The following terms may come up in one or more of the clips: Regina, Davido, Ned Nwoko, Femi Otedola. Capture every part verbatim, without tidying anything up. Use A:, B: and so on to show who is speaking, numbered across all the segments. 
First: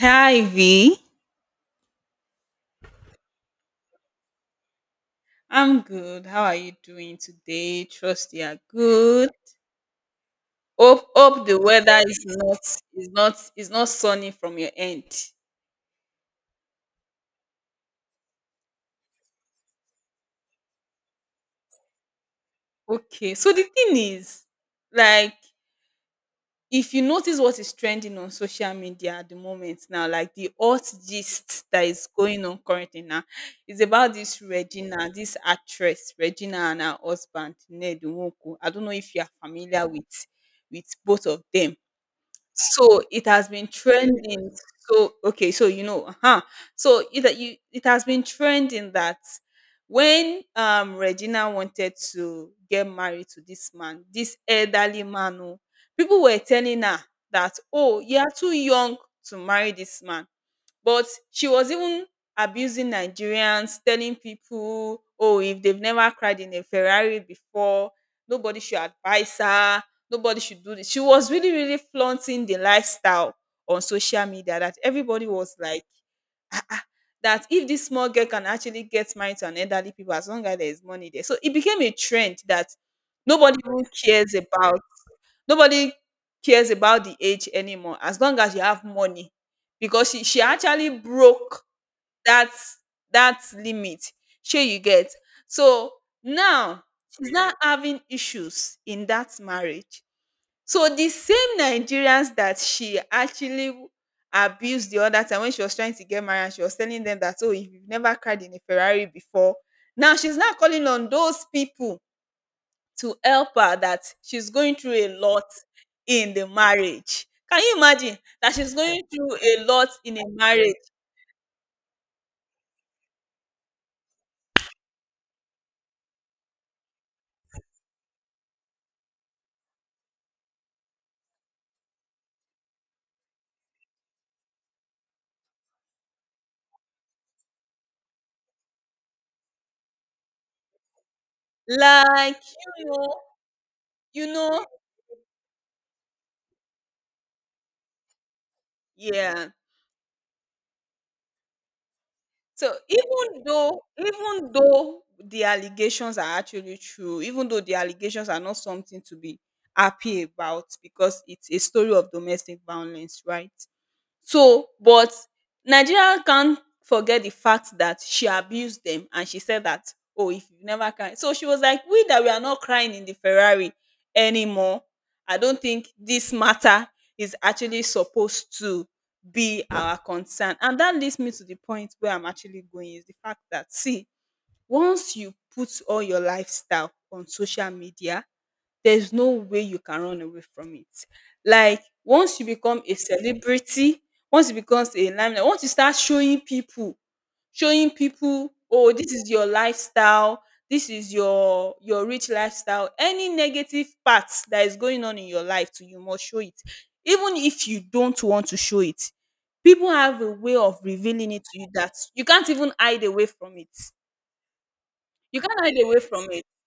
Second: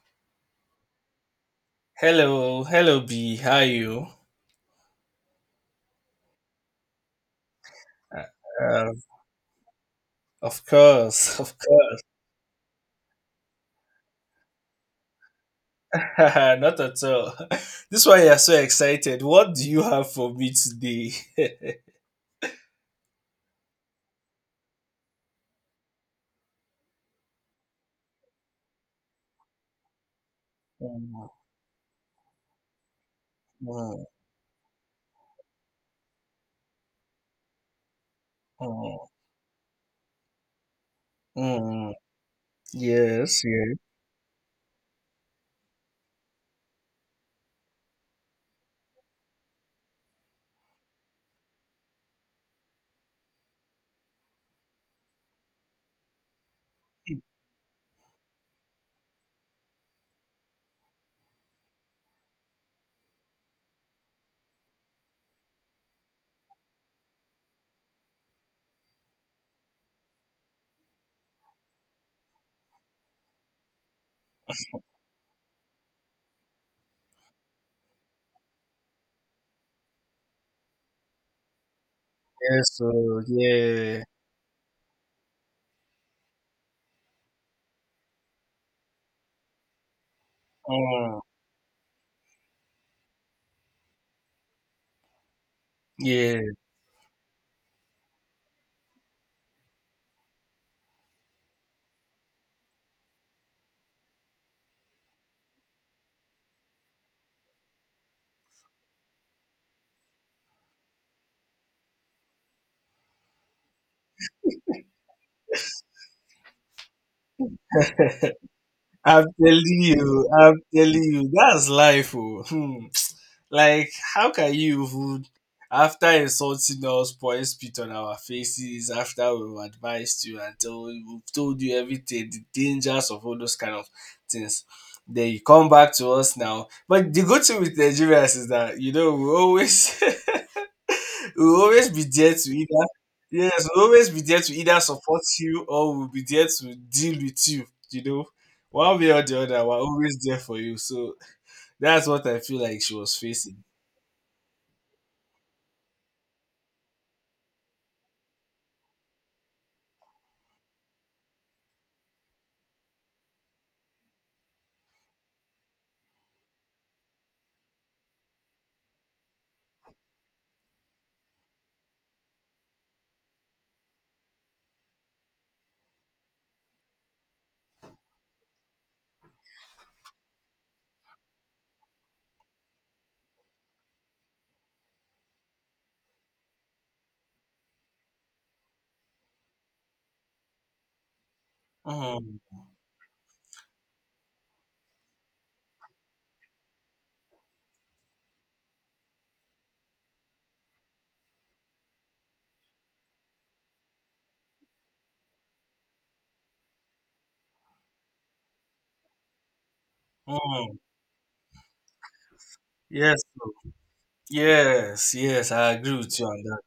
A: Hi V.
B: Hello, hello B, how are you?
A: I'm good. How are you doing today? Trust you are
B: Uh,
A: good.
B: of
A: Hope
B: course,
A: hope
B: of
A: the weather
B: course.
A: is not is not is not sunny from your end.
B: Not at all. This why you're so excited. What do you have for me today?
A: Okay. So the thing is, like if you notice what is trending on social media at the moment now, like the hot
B: Mm,
A: gist that is going on currently now, is
B: mm,
A: about this Regina, this actress, Regina and her husband, Ned Nwoko. I don't know
B: mm,
A: if you are familiar with with both of them.
B: mm.
A: So it
B: Yes,
A: has been
B: yes,
A: trending. So okay, so you know, huh? So it that you it has been trending that when um Regina wanted to get married to this man, this elderly man, oh, people were telling her that, oh, you are too young to marry this man. But she was even abusing Nigerians, telling people, oh, if they've never cried in a Ferrari before, nobody should advise her, nobody should do this. She was really, really flaunting the lifestyle on social media that everybody was like, "Ah, ah, that if this small girl can actually get married to an elderly people as long as there is money there." So it became a trend
B: yes,
A: that
B: so
A: nobody even
B: yeah.
A: cares about nobody cares about the age anymore as long as you have money because she she actually
B: Mm,
A: broke that that limit. Shey you get? So
B: yeah.
A: now she's not having issues in that marriage. So the same Nigerians that she actually abused the other time when she was trying to get married and she was telling them that, oh, if you've never cried in a Ferrari before, now she's not calling on those people to help her that she's going through a lot in the marriage. Can you imagine that she's going
B: I'm
A: through a
B: telling
A: lot in a
B: you, I'm
A: marriage?
B: telling you, that's life. Oh. Hmm. Like, how can you even, after insulting us, point spit on our faces, after we've advised you and told, we've told you everything, the dangers of all those kind of things, then you come back to us now. But the good thing with Nigerians is that, you know, we always. we'll always be there
A: Like,
B: to
A: you
B: either
A: know,
B: Yes, we'll always be
A: you
B: there to
A: know,
B: either support you or we'll be there to deal with you. You know, one way or the
A: yeah.
B: other, we're always there for you. So that's what I feel
A: So
B: like she was
A: even
B: facing.
A: though, even though the allegations are actually true, even though the allegations are not something to be happy about because it's a story of domestic violence, right? So, but Nigeria can't forget the fact that she abused them and she said that, oh, if you never cry. So she was like, we that we are not crying in the Ferrari anymore. I don't think this matter is actually supposed to be our concern. And that leads me to the point where I'm actually going is the fact that, see, once you put all your lifestyle on social media, there's no way you can run away from it. Like
B: Mm,
A: once you become a celebrity, once it becomes a limelight, once you start showing people, showing people, oh, this is your lifestyle, this is your your rich lifestyle. Any negative part that is going on in your life too, you must show it. Even if you don't want to show it, people have a way of
B: mm.
A: revealing it to you that you can't even hide
B: Yes,
A: away
B: bro,
A: from it.
B: yes,
A: You
B: yes.
A: can't
B: I
A: hide
B: agree
A: away
B: with you
A: from
B: on
A: it
B: that.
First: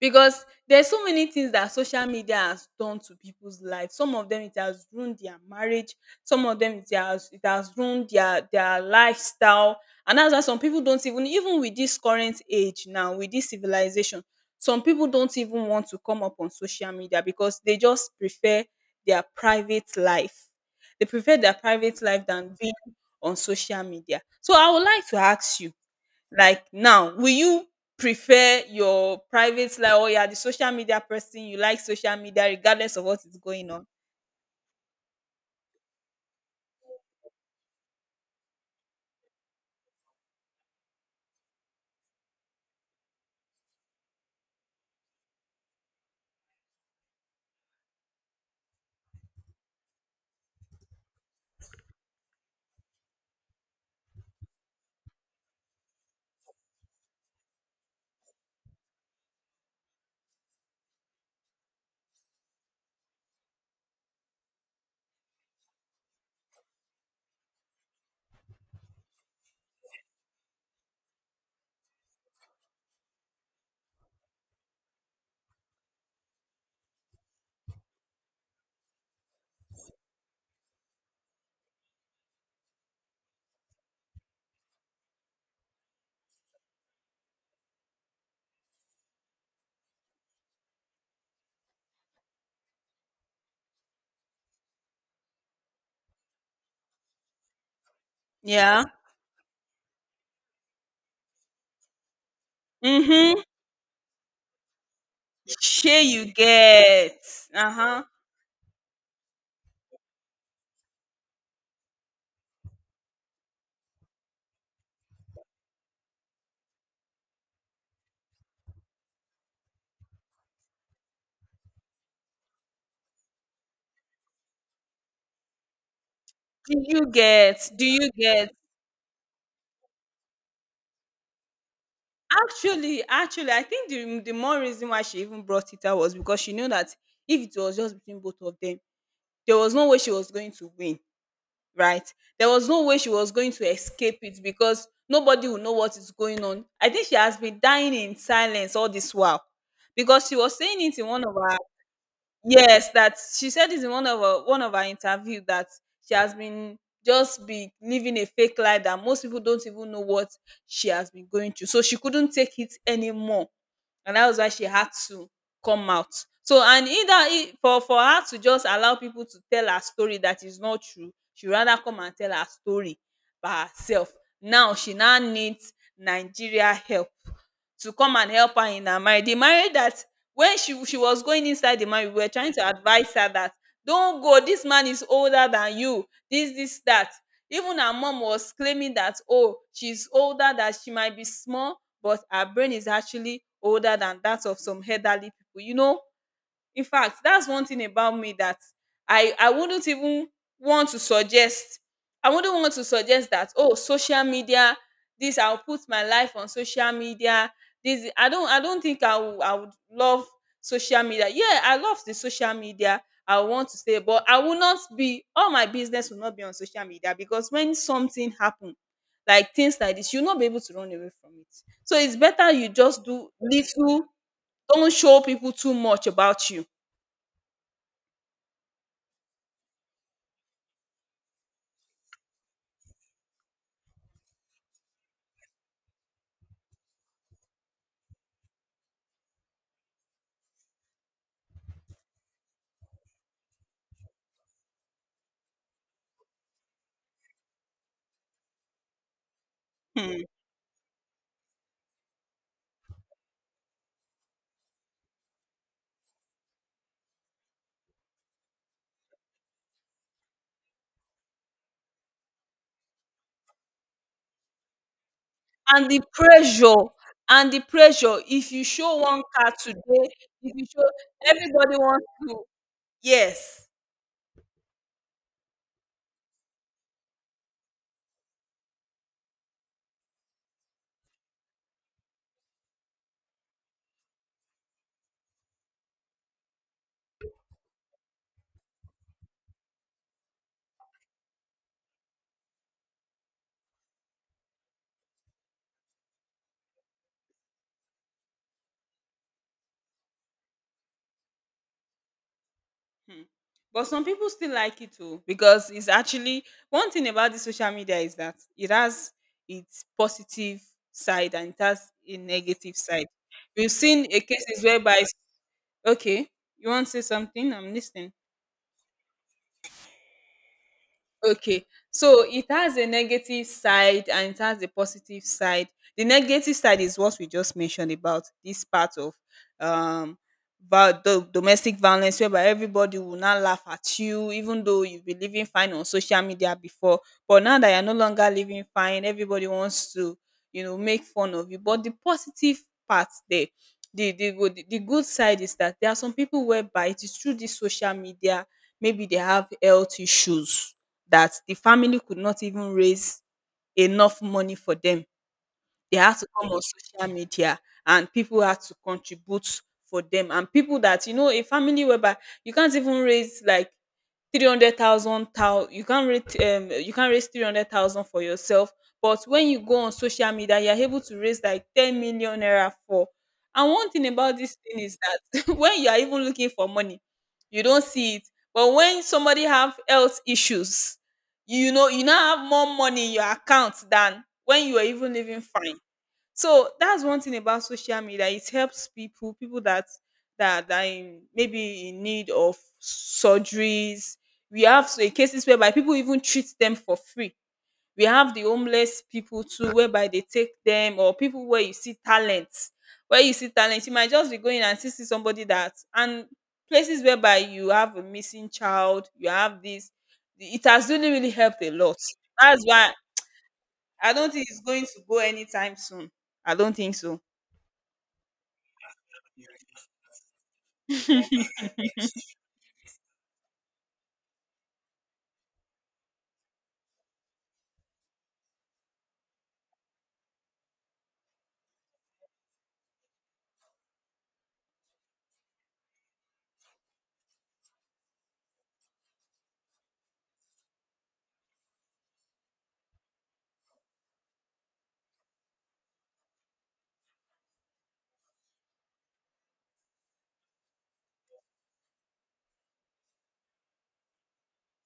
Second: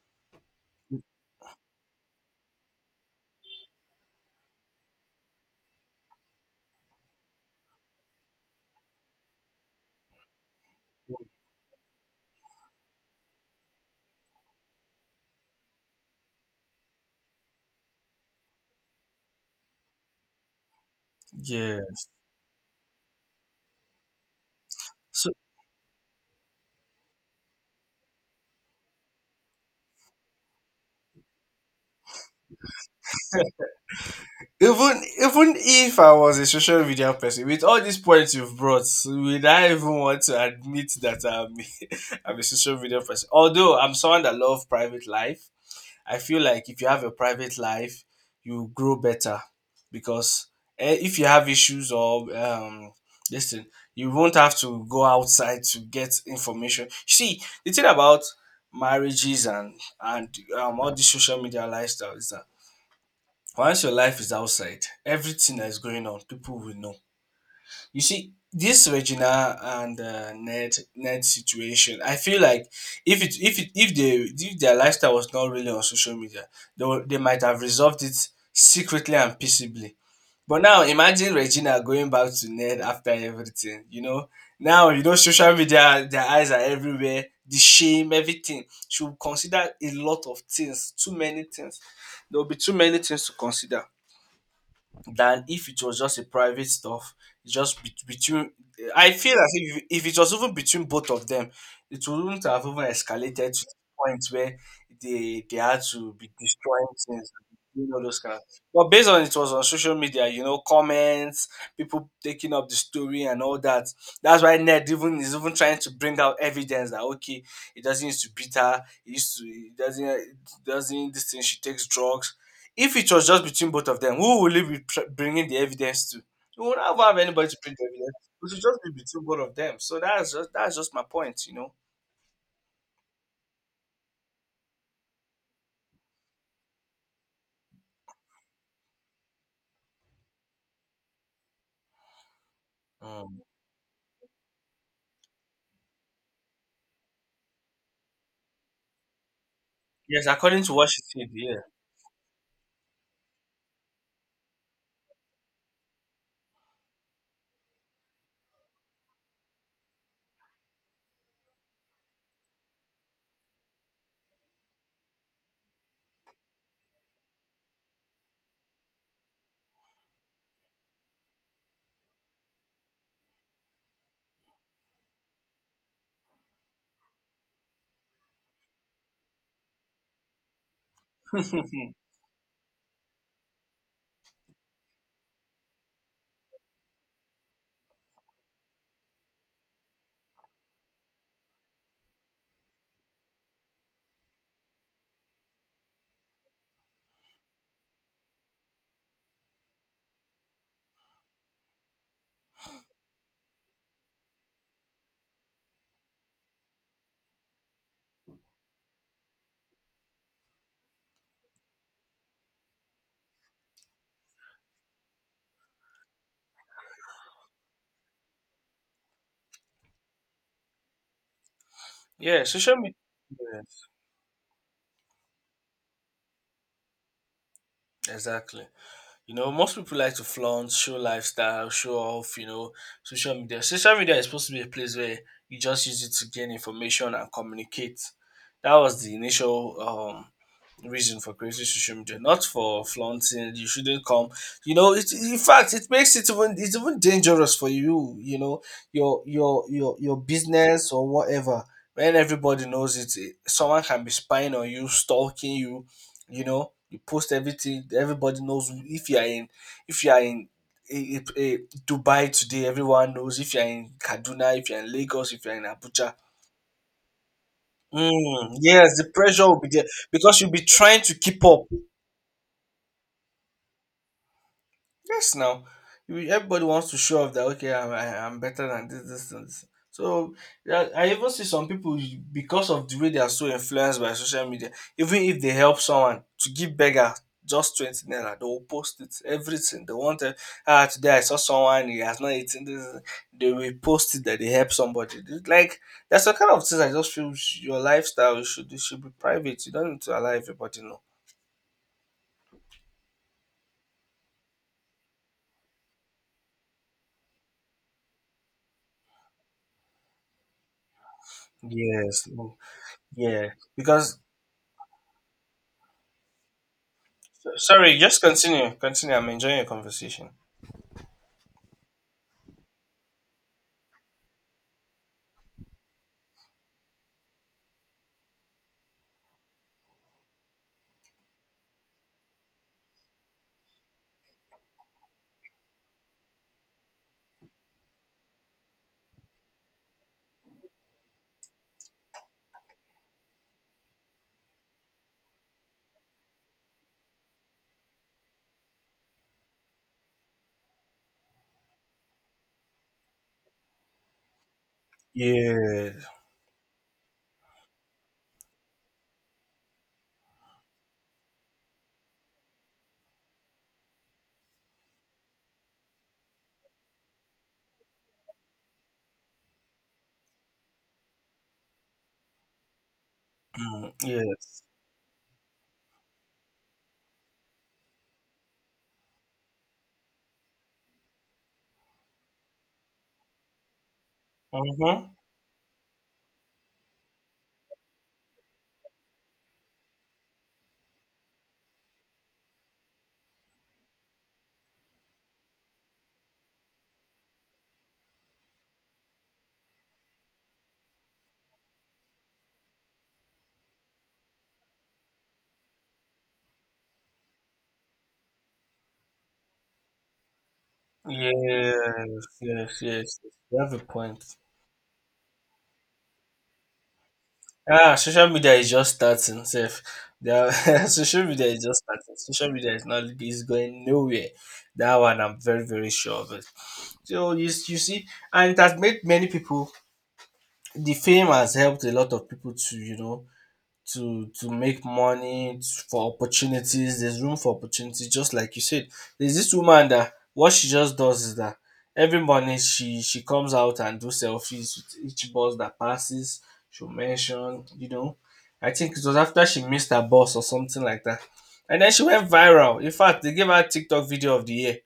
A: because there's so many things that social media has done to people's life. Some of them, it has ruined their marriage, some of them, it has it has ruined their their lifestyle. And that's why some people don't even, even with this current age now, with this civilization, some people don't even want to come up on social media because they just prefer their private life. They prefer their
B: Yeah.
A: private life than being on social media. So I would like to
B: So
A: ask you, like now, will you prefer your private life or you are the social media person, you like social media regardless of what is going on?
B: Even even if I was a social media person, with all these points you've brought, would I even want to admit that I'm I'm a social media person? Although I'm someone that loves private life, I feel like if you have a private life, you grow better because eh, if you have issues or um, listen, you won't have to go outside to get information. See, the thing about marriages and and um, all the social media lifestyle is that once your life is outside, everything that is going on, people will know. You see, this Regina and uh, Ned Ned situation, I feel like if it if it if they if their lifestyle was not really on social media, they were, they might have resolved it secretly and peaceably. But now imagine Regina going back to Ned after everything. You know, now you know social media, their eyes are everywhere. The shame, everything. She will consider a lot of things, too many things. There will be too many things to consider than if it was just a private stuff. It's just bet- between,
A: Yeah.
B: I feel as if if it was even between both of them, it wouldn't have even
A: Mm-hmm.
B: escalated to the point where they they had
A: Sure
B: to be
A: you
B: destroying
A: get.
B: things, you know,
A: Uh-huh.
B: those kind of. But based on it was on social media, you know, comments, people taking up the story and all that, that's why Ned even is even trying to bring out evidence that okay, it doesn't used to beat her it used to it doesn't it doesn't, this thing, she takes drugs. If it was just between both of them, who will you be pr- bringing the evidence to? You
A: Do
B: will not
A: you
B: have anybody
A: get?
B: to bring
A: Do
B: the
A: you
B: evidence.
A: get?
B: It should just be between both of them. So that's just that's just my point, you know.
A: Actually, actually, I think the, the more reason why she even brought it out was because she knew that if it was just between both of them, there was no way she was going to win. Right? There was no way she was
B: Um,
A: going to escape it because nobody would know what is going on. I think she has been dying in silence all this while because
B: yes,
A: she was
B: according to
A: saying
B: what
A: it
B: she
A: in one
B: said,
A: of her,
B: yeah.
A: yes, that she said this in one of her one of her interview that she has been just be living a fake life that most people don't even know what she has been going through. So she couldn't take it anymore and that was why she had to come out. So and either i- for for her to just allow people to tell her story that is not true, she rather come and tell her story by herself. Now she now needs Nigeria help to come and help her in her marriage. The marriage that when she she was going inside the marriage, we were trying to advise her that don't go. This man is older than you. This this that. Even her mom was claiming that, oh, she's older, that she might be small but our brain is actually older than that of some elderly people. You know, in fact, that's one thing about me that I I wouldn't even want to suggest. I wouldn't want to suggest that, oh, social media, this I'll put my life on social media. This I don't I don't think I would I would love social media. Yeah, I love the social media. I want to say, but I will not be, all my business will not be on social media because when something happen, like things like this, you'll not be able to run away from it. So it's
B: Yeah,
A: better you
B: social media.
A: just do
B: Yeah,
A: little, don't show people too much about you.
B: exactly. You know, most people like to flaunt, show lifestyle, show off, you know, social media. Social media is supposed to be a place where you just use it to gain information and communicate. That was the initial um reason for creating social media, not for flaunting. You shouldn't come. You know, it, in fact, it makes it even it's even dangerous for you. You know, your your your your
A: Hmm.
B: business or whatever. When everybody knows it, it- someone can be spying on you, stalking you. You know, you post everything. Everybody knows who- if you are in if you are in. A, a, a Dubai today, everyone knows if you're in Kaduna, if you're in Lagos, if you're in
A: And the
B: Abuja.
A: pressure, and the pressure if
B: Mm,
A: you show
B: yes, the
A: one
B: pressure
A: car
B: will be there
A: today,
B: because you'll
A: if
B: be
A: you show
B: trying to keep up.
A: everybody wants to, yes.
B: Yes, now you- everybody wants to show off that okay, I'm, I- I'm better than this, this, and this. So yeah, I even see some people because of the way they are so influenced by social media. Even if they help someone to give beggar just twenty naira, they will post it. Everything they want to- Ah, today I saw someone he has not eaten this. They will post it that they help somebody. It's like that's the kind of things I just feel sh- your lifestyle should it should be private. You don't need to allow everybody know.
A: Hmm. But some people still like it too because it's actually one thing about the social media is that it has its positive side and it has a
B: Yes. No.
A: negative side.
B: Yeah.
A: We've seen
B: Because
A: a cases whereby, okay, you want to say something? I'm
B: sorry,
A: listening.
B: just continue. Continue. I'm enjoying your conversation.
A: Okay. So it has a negative side and it has a positive side. The negative side is what we just mentioned about this part of um about the domestic violence whereby everybody will now laugh at you even though you've been living fine on social media before, but now that you're no longer living fine, everybody wants to, you know, make fun of you. But the positive part there, the the good, the good side is that there are some people whereby it is through this social media, maybe they have health issues that the family could not even raise enough money for them. They
B: Yes.
A: had to come on social media and people had to contribute for them. And people that, you know, a family whereby you can't even raise like three hundred thousand thou you can't raise um you can't raise three hundred thousand for yourself, but when you go on social media you're able to raise like ten million naira for, and one
B: Mm,
A: thing about this
B: yes.
A: thing is that when you are even looking for money you don't see it, but when somebody have health issues, you know, you now have more money in your account than when you are
B: Mm-hmm.
A: even living fine. So that's one thing about social media, it helps people, people that that that in, maybe in need of surgeries. We have so cases whereby people even treat them for free. We have the homeless people too whereby they take them, or people where you see talents, where you see talent, you might just be going and see see somebody that, and places whereby you have a missing child, you have this, it has really, really helped a lot.
B: Yes.
A: That's
B: Yes.
A: why
B: Yes. You have a
A: I
B: point.
A: don't think it's going to go anytime soon. I don't think so.
B: Ah, social media is just starting, Seth. There are- social media is just starting. Social media is not is going nowhere. That one I'm very, very sure of it. So you, s- you see, and it has made many people, the fame has helped a lot of people to, you know, to to make money t- for opportunities, there's room for opportunities just like you said. There's this woman that what she just does is that every morning she she comes out and do selfies with each bus that passes. She'll mention, you know, I think it was after she missed her bus or something like that, and then she went viral. In fact, they gave her TikTok video of the year,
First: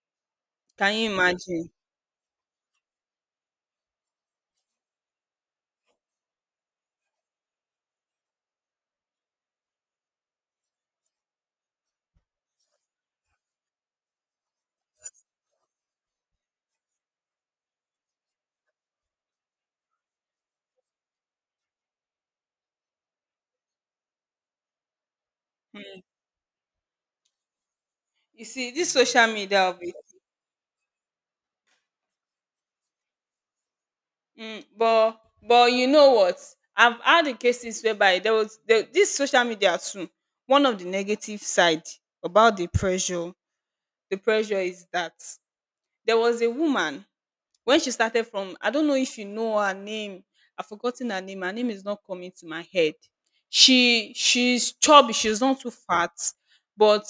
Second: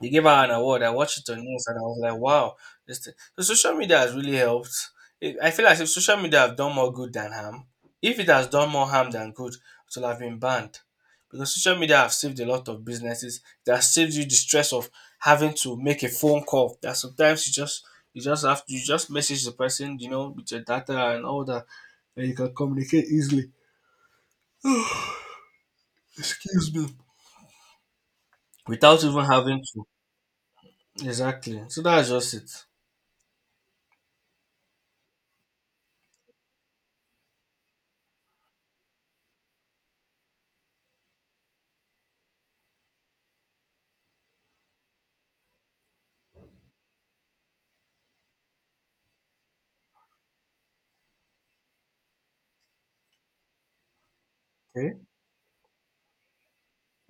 B: they gave her an award. I
A: Can you
B: watched it on news
A: imagine?
B: and I was like, wow, this thing. The social media has really helped. It, I feel like if social media have done more good than harm, if it has done more harm than good, it will have been banned. Because social media have saved a lot of businesses. It has saved you the stress of having to make a phone call. That sometimes you just you just have to you just message the person, you know, with your data and all that, and you can communicate easily.
A: Mm.
B: Excuse me.
A: You see, this
B: Without even
A: social media
B: having
A: of
B: to.
A: it.
B: Exactly. So that's just it.
A: Mm, but but you know what? I've had the cases whereby there was there, this social media too. One of the negative side, about the pressure, the pressure is that there was a woman when she started from, I don't know if you know her name. I've forgotten her name, her name is not coming to my head. She, she's
B: Okay.
A: chubby, she's not too fat, but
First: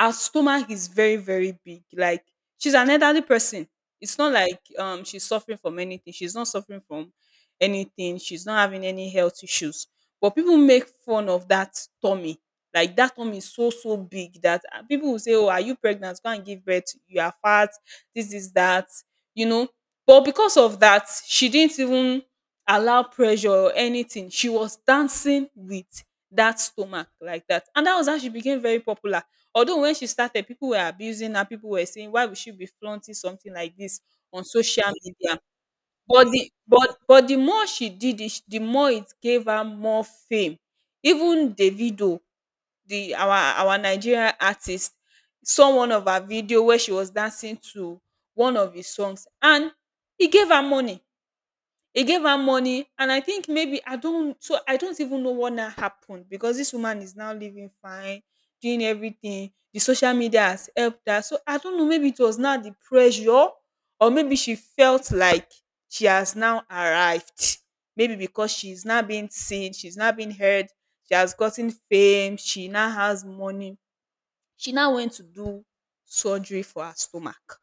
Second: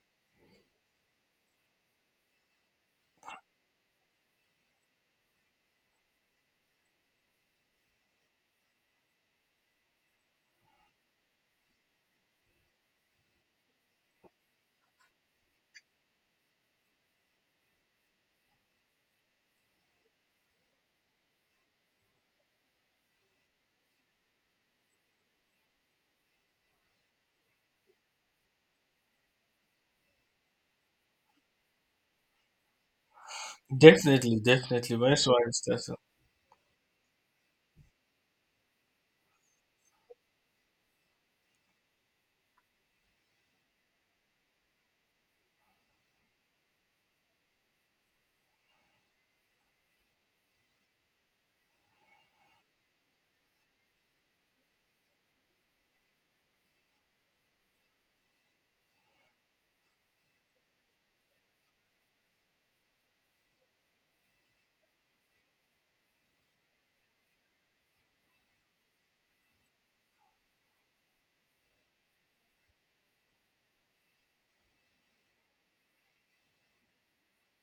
A: her stomach is very, very big. Like, she's an elderly person. It's not like um she's suffering from anything. She's not suffering from anything, she's not having any health issues, but people make fun of that tummy. Like, that tummy is so, so big that, uh, people will say, oh, are you pregnant, go and give birth, you are fat, this is that, you know. But because of that, she didn't even allow pressure or anything. She was dancing with that stomach like that. And that was how she became very popular. Although when she started, people were abusing her, people were saying, why would she be flaunting something like this
B: Definitely,
A: on social
B: definitely. When
A: media?
B: someone is starting.
A: But the, but but the more she did it, the more it gave her more fame. Even Davido, the our our Nigerian artist, saw one of her video where she was dancing to one of his songs, and he gave her money. He gave her money, and I think maybe I don't. So I don't even know what now happened, because this woman is now living fine, doing everything. The social media has helped her. So I don't know. Maybe it was now the pressure, or maybe she felt like she has now arrived. Maybe because she's now being seen, she's now being heard. She has gotten fame. She now has money. She now went to do surgery for her stomach.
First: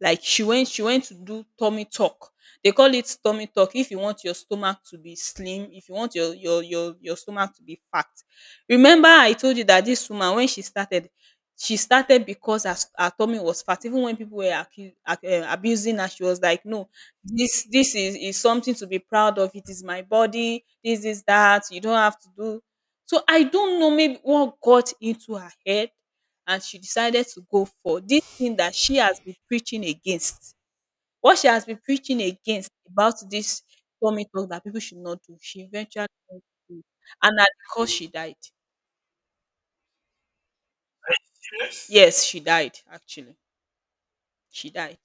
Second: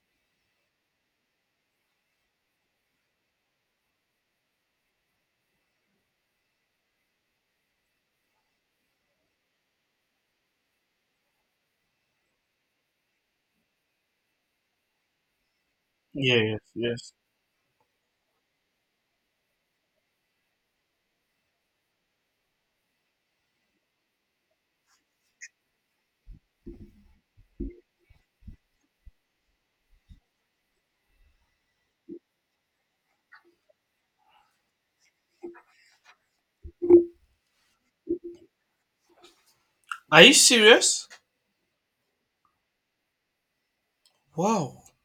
A: Like she went she went to do tummy talk. They call it tummy talk. If you want your stomach to be slim, if you want your your your your stomach to be fat. Remember I told you that this woman, when she started, she started because her, s- her tummy was fat. Even when people were accu- ac- uh, abusing her, she
B: Yeah,
A: was
B: yes,
A: like, "No,
B: yes.
A: this this is, is something to be proud of. It is my body. This is that. You don't have to do." So I don't know maybe what got into her head, and she decided to go for this thing that she has been preaching against. What she has been preaching against, about this tummy tuck that people should not do, she eventually did. And at the cost, she died.
B: Are you serious?
A: Yes, she died, actually. She
B: Wow.
A: died.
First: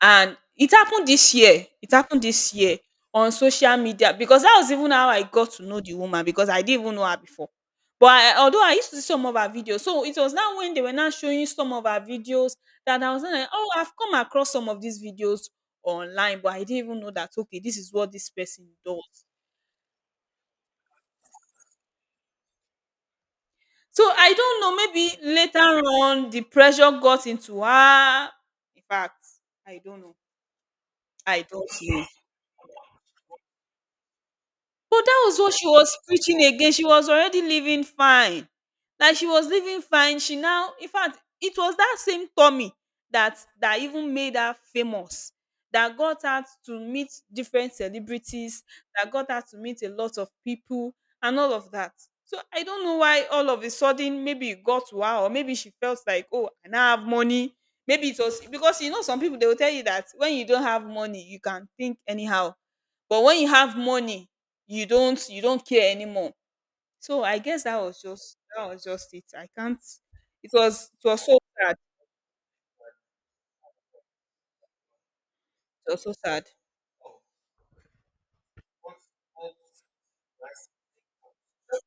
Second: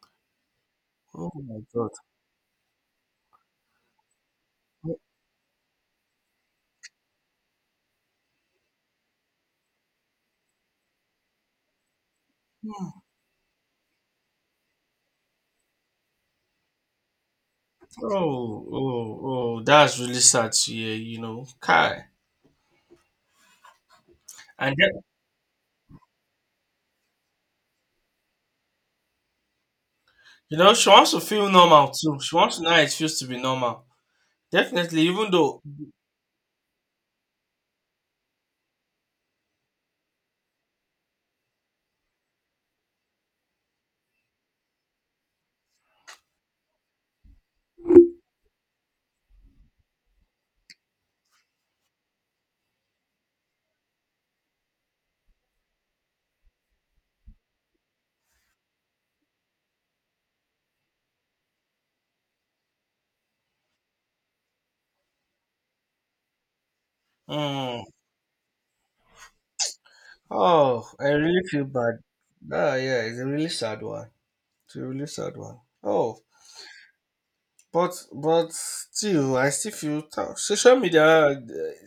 A: And it happened
B: Oh
A: this
B: my
A: year.
B: god.
A: It happened this year on social media, because that was even how I got to know the woman, because I didn't even know her before. But I, although I used to see some of her videos, so it was now when they were now showing some of her videos that I was now like, oh, I've come across some of these videos online, but I didn't even know that okay, this is what this
B: Oh,
A: person
B: oh,
A: does.
B: oh. That's really sad to hear, you know. Kai.
A: So I don't know.
B: And then,
A: Maybe later on the pressure got into her. In fact, I don't know.
B: you know, she wants to
A: I
B: feel
A: don't
B: normal
A: know.
B: too. She wants to know how it feels to be normal. Definitely,
A: But that
B: even
A: was what
B: though.
A: she was preaching again. She was already living fine. Like she was living fine. She now, in fact, it was that same Tommy that that even made her famous. That got her to meet different celebrities, that got her to meet a lot of people and all of that. So I don't know why all of a sudden maybe it got to her, or maybe she felt like, oh, I now have money. Maybe it was because, you know, some people they will tell you that when you don't have money, you can think anyhow. But when you have money, you don't you don't care anymore. So I guess that
B: Mm,
A: was just that was just it i can't It
B: oh,
A: was it
B: I
A: was so
B: really feel
A: sad.
B: bad. Ah, yeah, it's a really sad one. It's a really sad one.
A: It was so
B: Oh.
A: sad.
B: But but still, I still feel ta- social media uh,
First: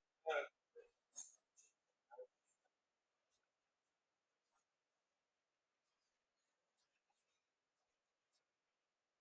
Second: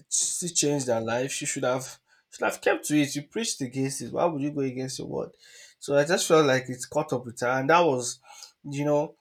B: still changed their life. She should have, should have kept to it. You preached against it. Why would you go against your word? So I just felt like it's caught up with her, and that was, you know,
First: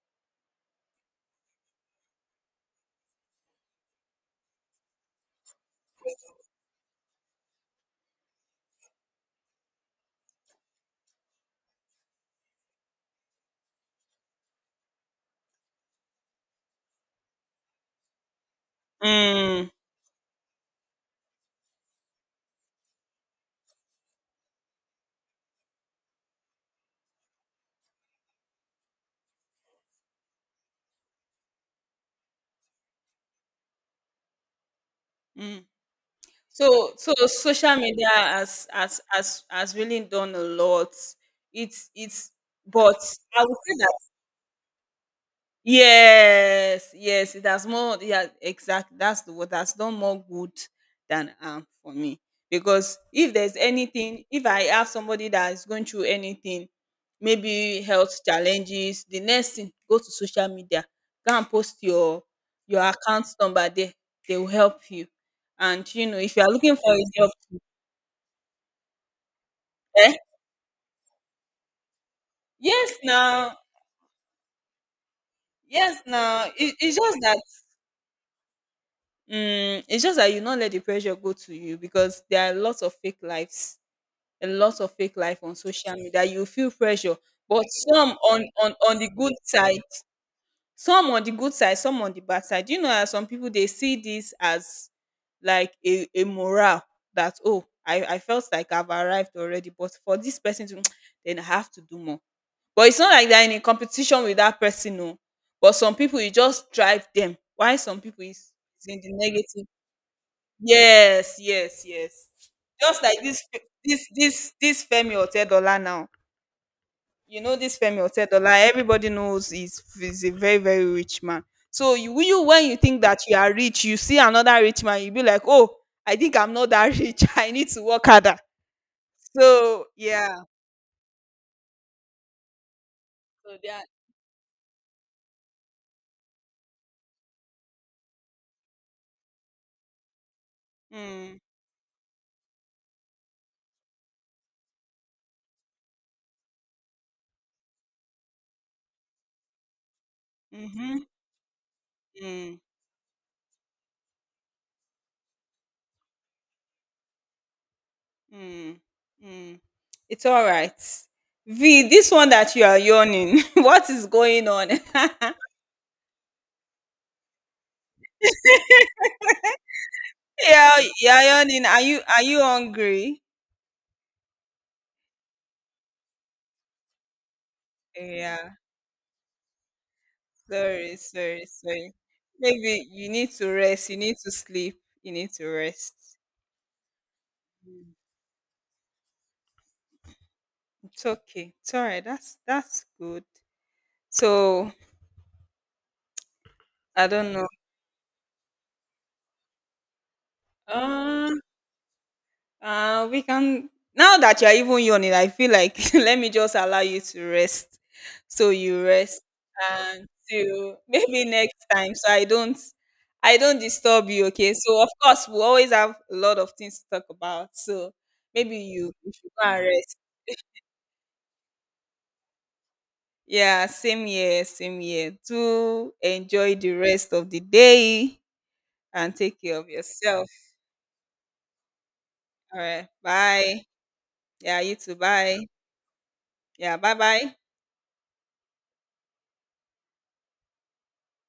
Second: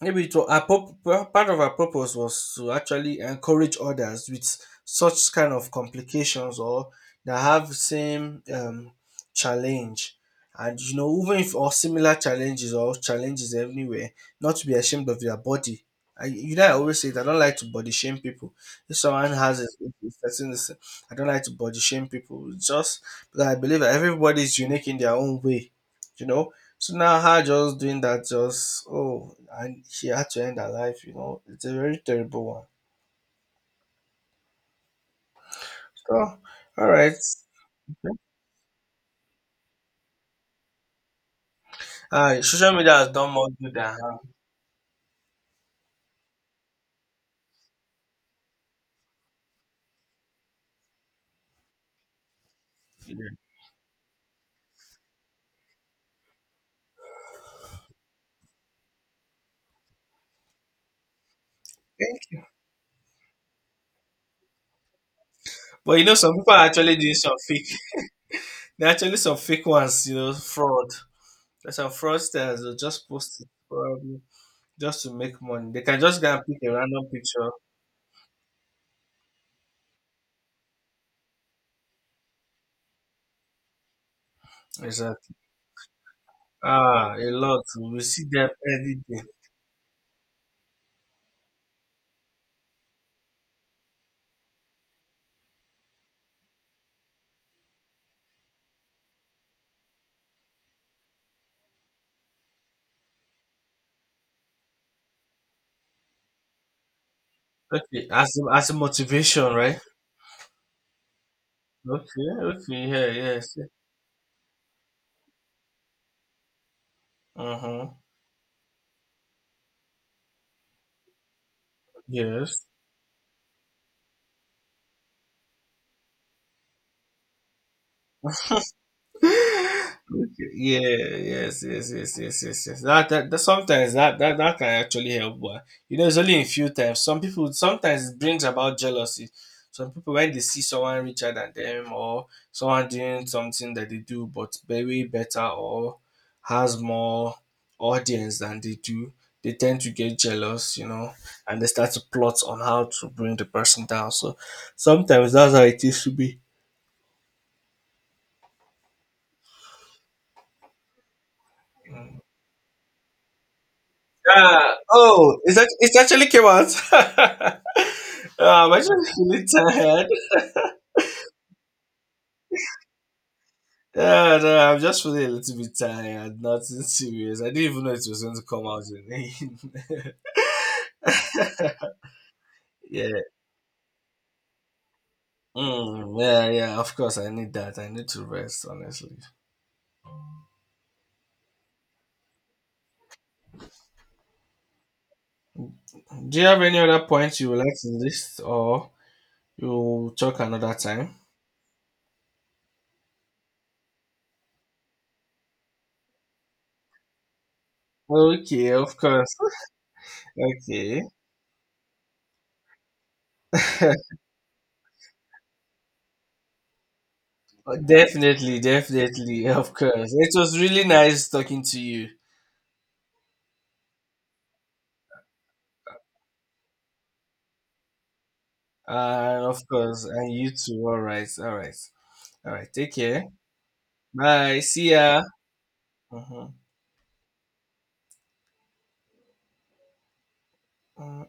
B: maybe to was, our purp- pur- part of our purpose was to actually encourage others with such kind of complications or that have same um, challenge. And you know, even if or similar challenges or challenges everywhere, not to be ashamed of their body. I, you know, I always say that I don't like to body shame people. If someone has
A: mm,
B: a, a certain, this- I don't like to body shame people. It's just because I believe that everybody is unique in their own way. You know, so now her just doing that just oh and she had to end her life, you know. It's a very terrible one.
A: mm.
B: Oh, all
A: So so
B: right.
A: social media has has has has really done a lot. It's it's
B: Uh, social media
A: But
B: has done
A: I
B: more
A: would
B: good
A: say,
B: than harm.
A: yes, yes, it has more, yeah, exactly. That's the word. That's done more good than harm for me. Because
B: You
A: if there's anything, if I have somebody that is going through anything, maybe health challenges, the next thing, go to social media, go and post
B: thank
A: your
B: you.
A: your account number there. They will help you. And
B: But you
A: you
B: know,
A: know,
B: some
A: if you are
B: people are
A: looking for
B: actually
A: a
B: doing
A: job,
B: some fake. They're actually some fake ones, you
A: eh?
B: know, fraud. There's some fraudsters who
A: Yes,
B: just post it
A: now,
B: probably just to make money. They
A: yes,
B: can just go and
A: now.
B: pick a
A: It, it's
B: random
A: just that,
B: picture.
A: mm, it's just that you not let the pressure go to you, because there are lots of fake lives, a lot of fake
B: Exactly.
A: life on social media. You feel
B: Ah,
A: pressure,
B: a
A: but
B: lot. We
A: some
B: see
A: on
B: them
A: on
B: every
A: on the
B: day.
A: good side, some on the good side, some on the bad side. You know, there some people they see this as like a a morale that oh, I I felt like I've arrived already, but for this person to then I have to do more. But it's not like they're in a competition with that person, no. But some people you just drive them. Why some
B: Okay,
A: people
B: as
A: is
B: as a
A: is in the
B: motivation,
A: negative.
B: right?
A: Yes, yes, yes.
B: Okay, okay,
A: Just
B: yeah,
A: like this
B: yes.
A: Fe this this this Femi Otedola now. You
B: Uh
A: know this
B: huh.
A: Femi Otedola, everybody knows he's he's a very, very rich man. So you you
B: Yes.
A: when you think that you are rich, you see another rich man, you be like, "Oh, I think I'm not that rich. I need to work harder." So, yeah.
B: Okay. Yeah, yes, yes, yes, yes, yes, yes. That, that, that
A: So they are
B: sometimes that, that that can actually help, but you know, it's only in few times. Some people sometimes it brings about jealousy. Some people when they see someone richer
A: mm,
B: than them or someone doing something that they do but very better or has more audience than they do, they tend to get jealous, you
A: mhm,
B: know, and they start to plot
A: mm,
B: on how to bring the person down. So sometimes that's how it used to be.
A: mm, mm. It's all right. V, this one that you are yawning, what is going on?
B: Yeah. Oh, it's act- it's actually came out. I'm actually feeling tired.
A: Yeah, you're yawning. Are you are you hungry?
B: Yeah, no, I'm just feeling a little bit tired. Nothing serious. I didn't even know it was going to
A: Yeah.
B: come out. In-
A: Sorry, sorry, sorry. Maybe you
B: yeah.
A: need to rest. You need to sleep. You need to rest.
B: Mm, yeah, yeah. Of course, I need that. I need to rest. Honestly.
A: It's okay. It's all right. That's that's good. So
B: Do you have any
A: I
B: other
A: don't
B: points
A: know.
B: you would like to list, or you talk another time?
A: Um, Uh, we can, now that you're even yawning, I feel like, let me just allow you to rest. So
B: Okay,
A: you
B: of
A: rest
B: course.
A: until
B: Okay.
A: maybe next time. So I don't I don't disturb you, okay? So of course we always have a lot of things to talk about.
B: Oh,
A: So maybe
B: definitely,
A: you you should
B: definitely,
A: go and
B: of
A: rest.
B: course. It was really nice talking to you.
A: Yeah, same year, same year. Do enjoy the rest of the day and take
B: And
A: care
B: of
A: of
B: course,
A: yourself.
B: and you too. All right, all right, all
A: All
B: right.
A: right.
B: Take care.
A: Bye. Yeah,
B: Bye.
A: you
B: See
A: too.
B: ya.
A: Bye.
B: Mhm.
A: Yeah, bye bye.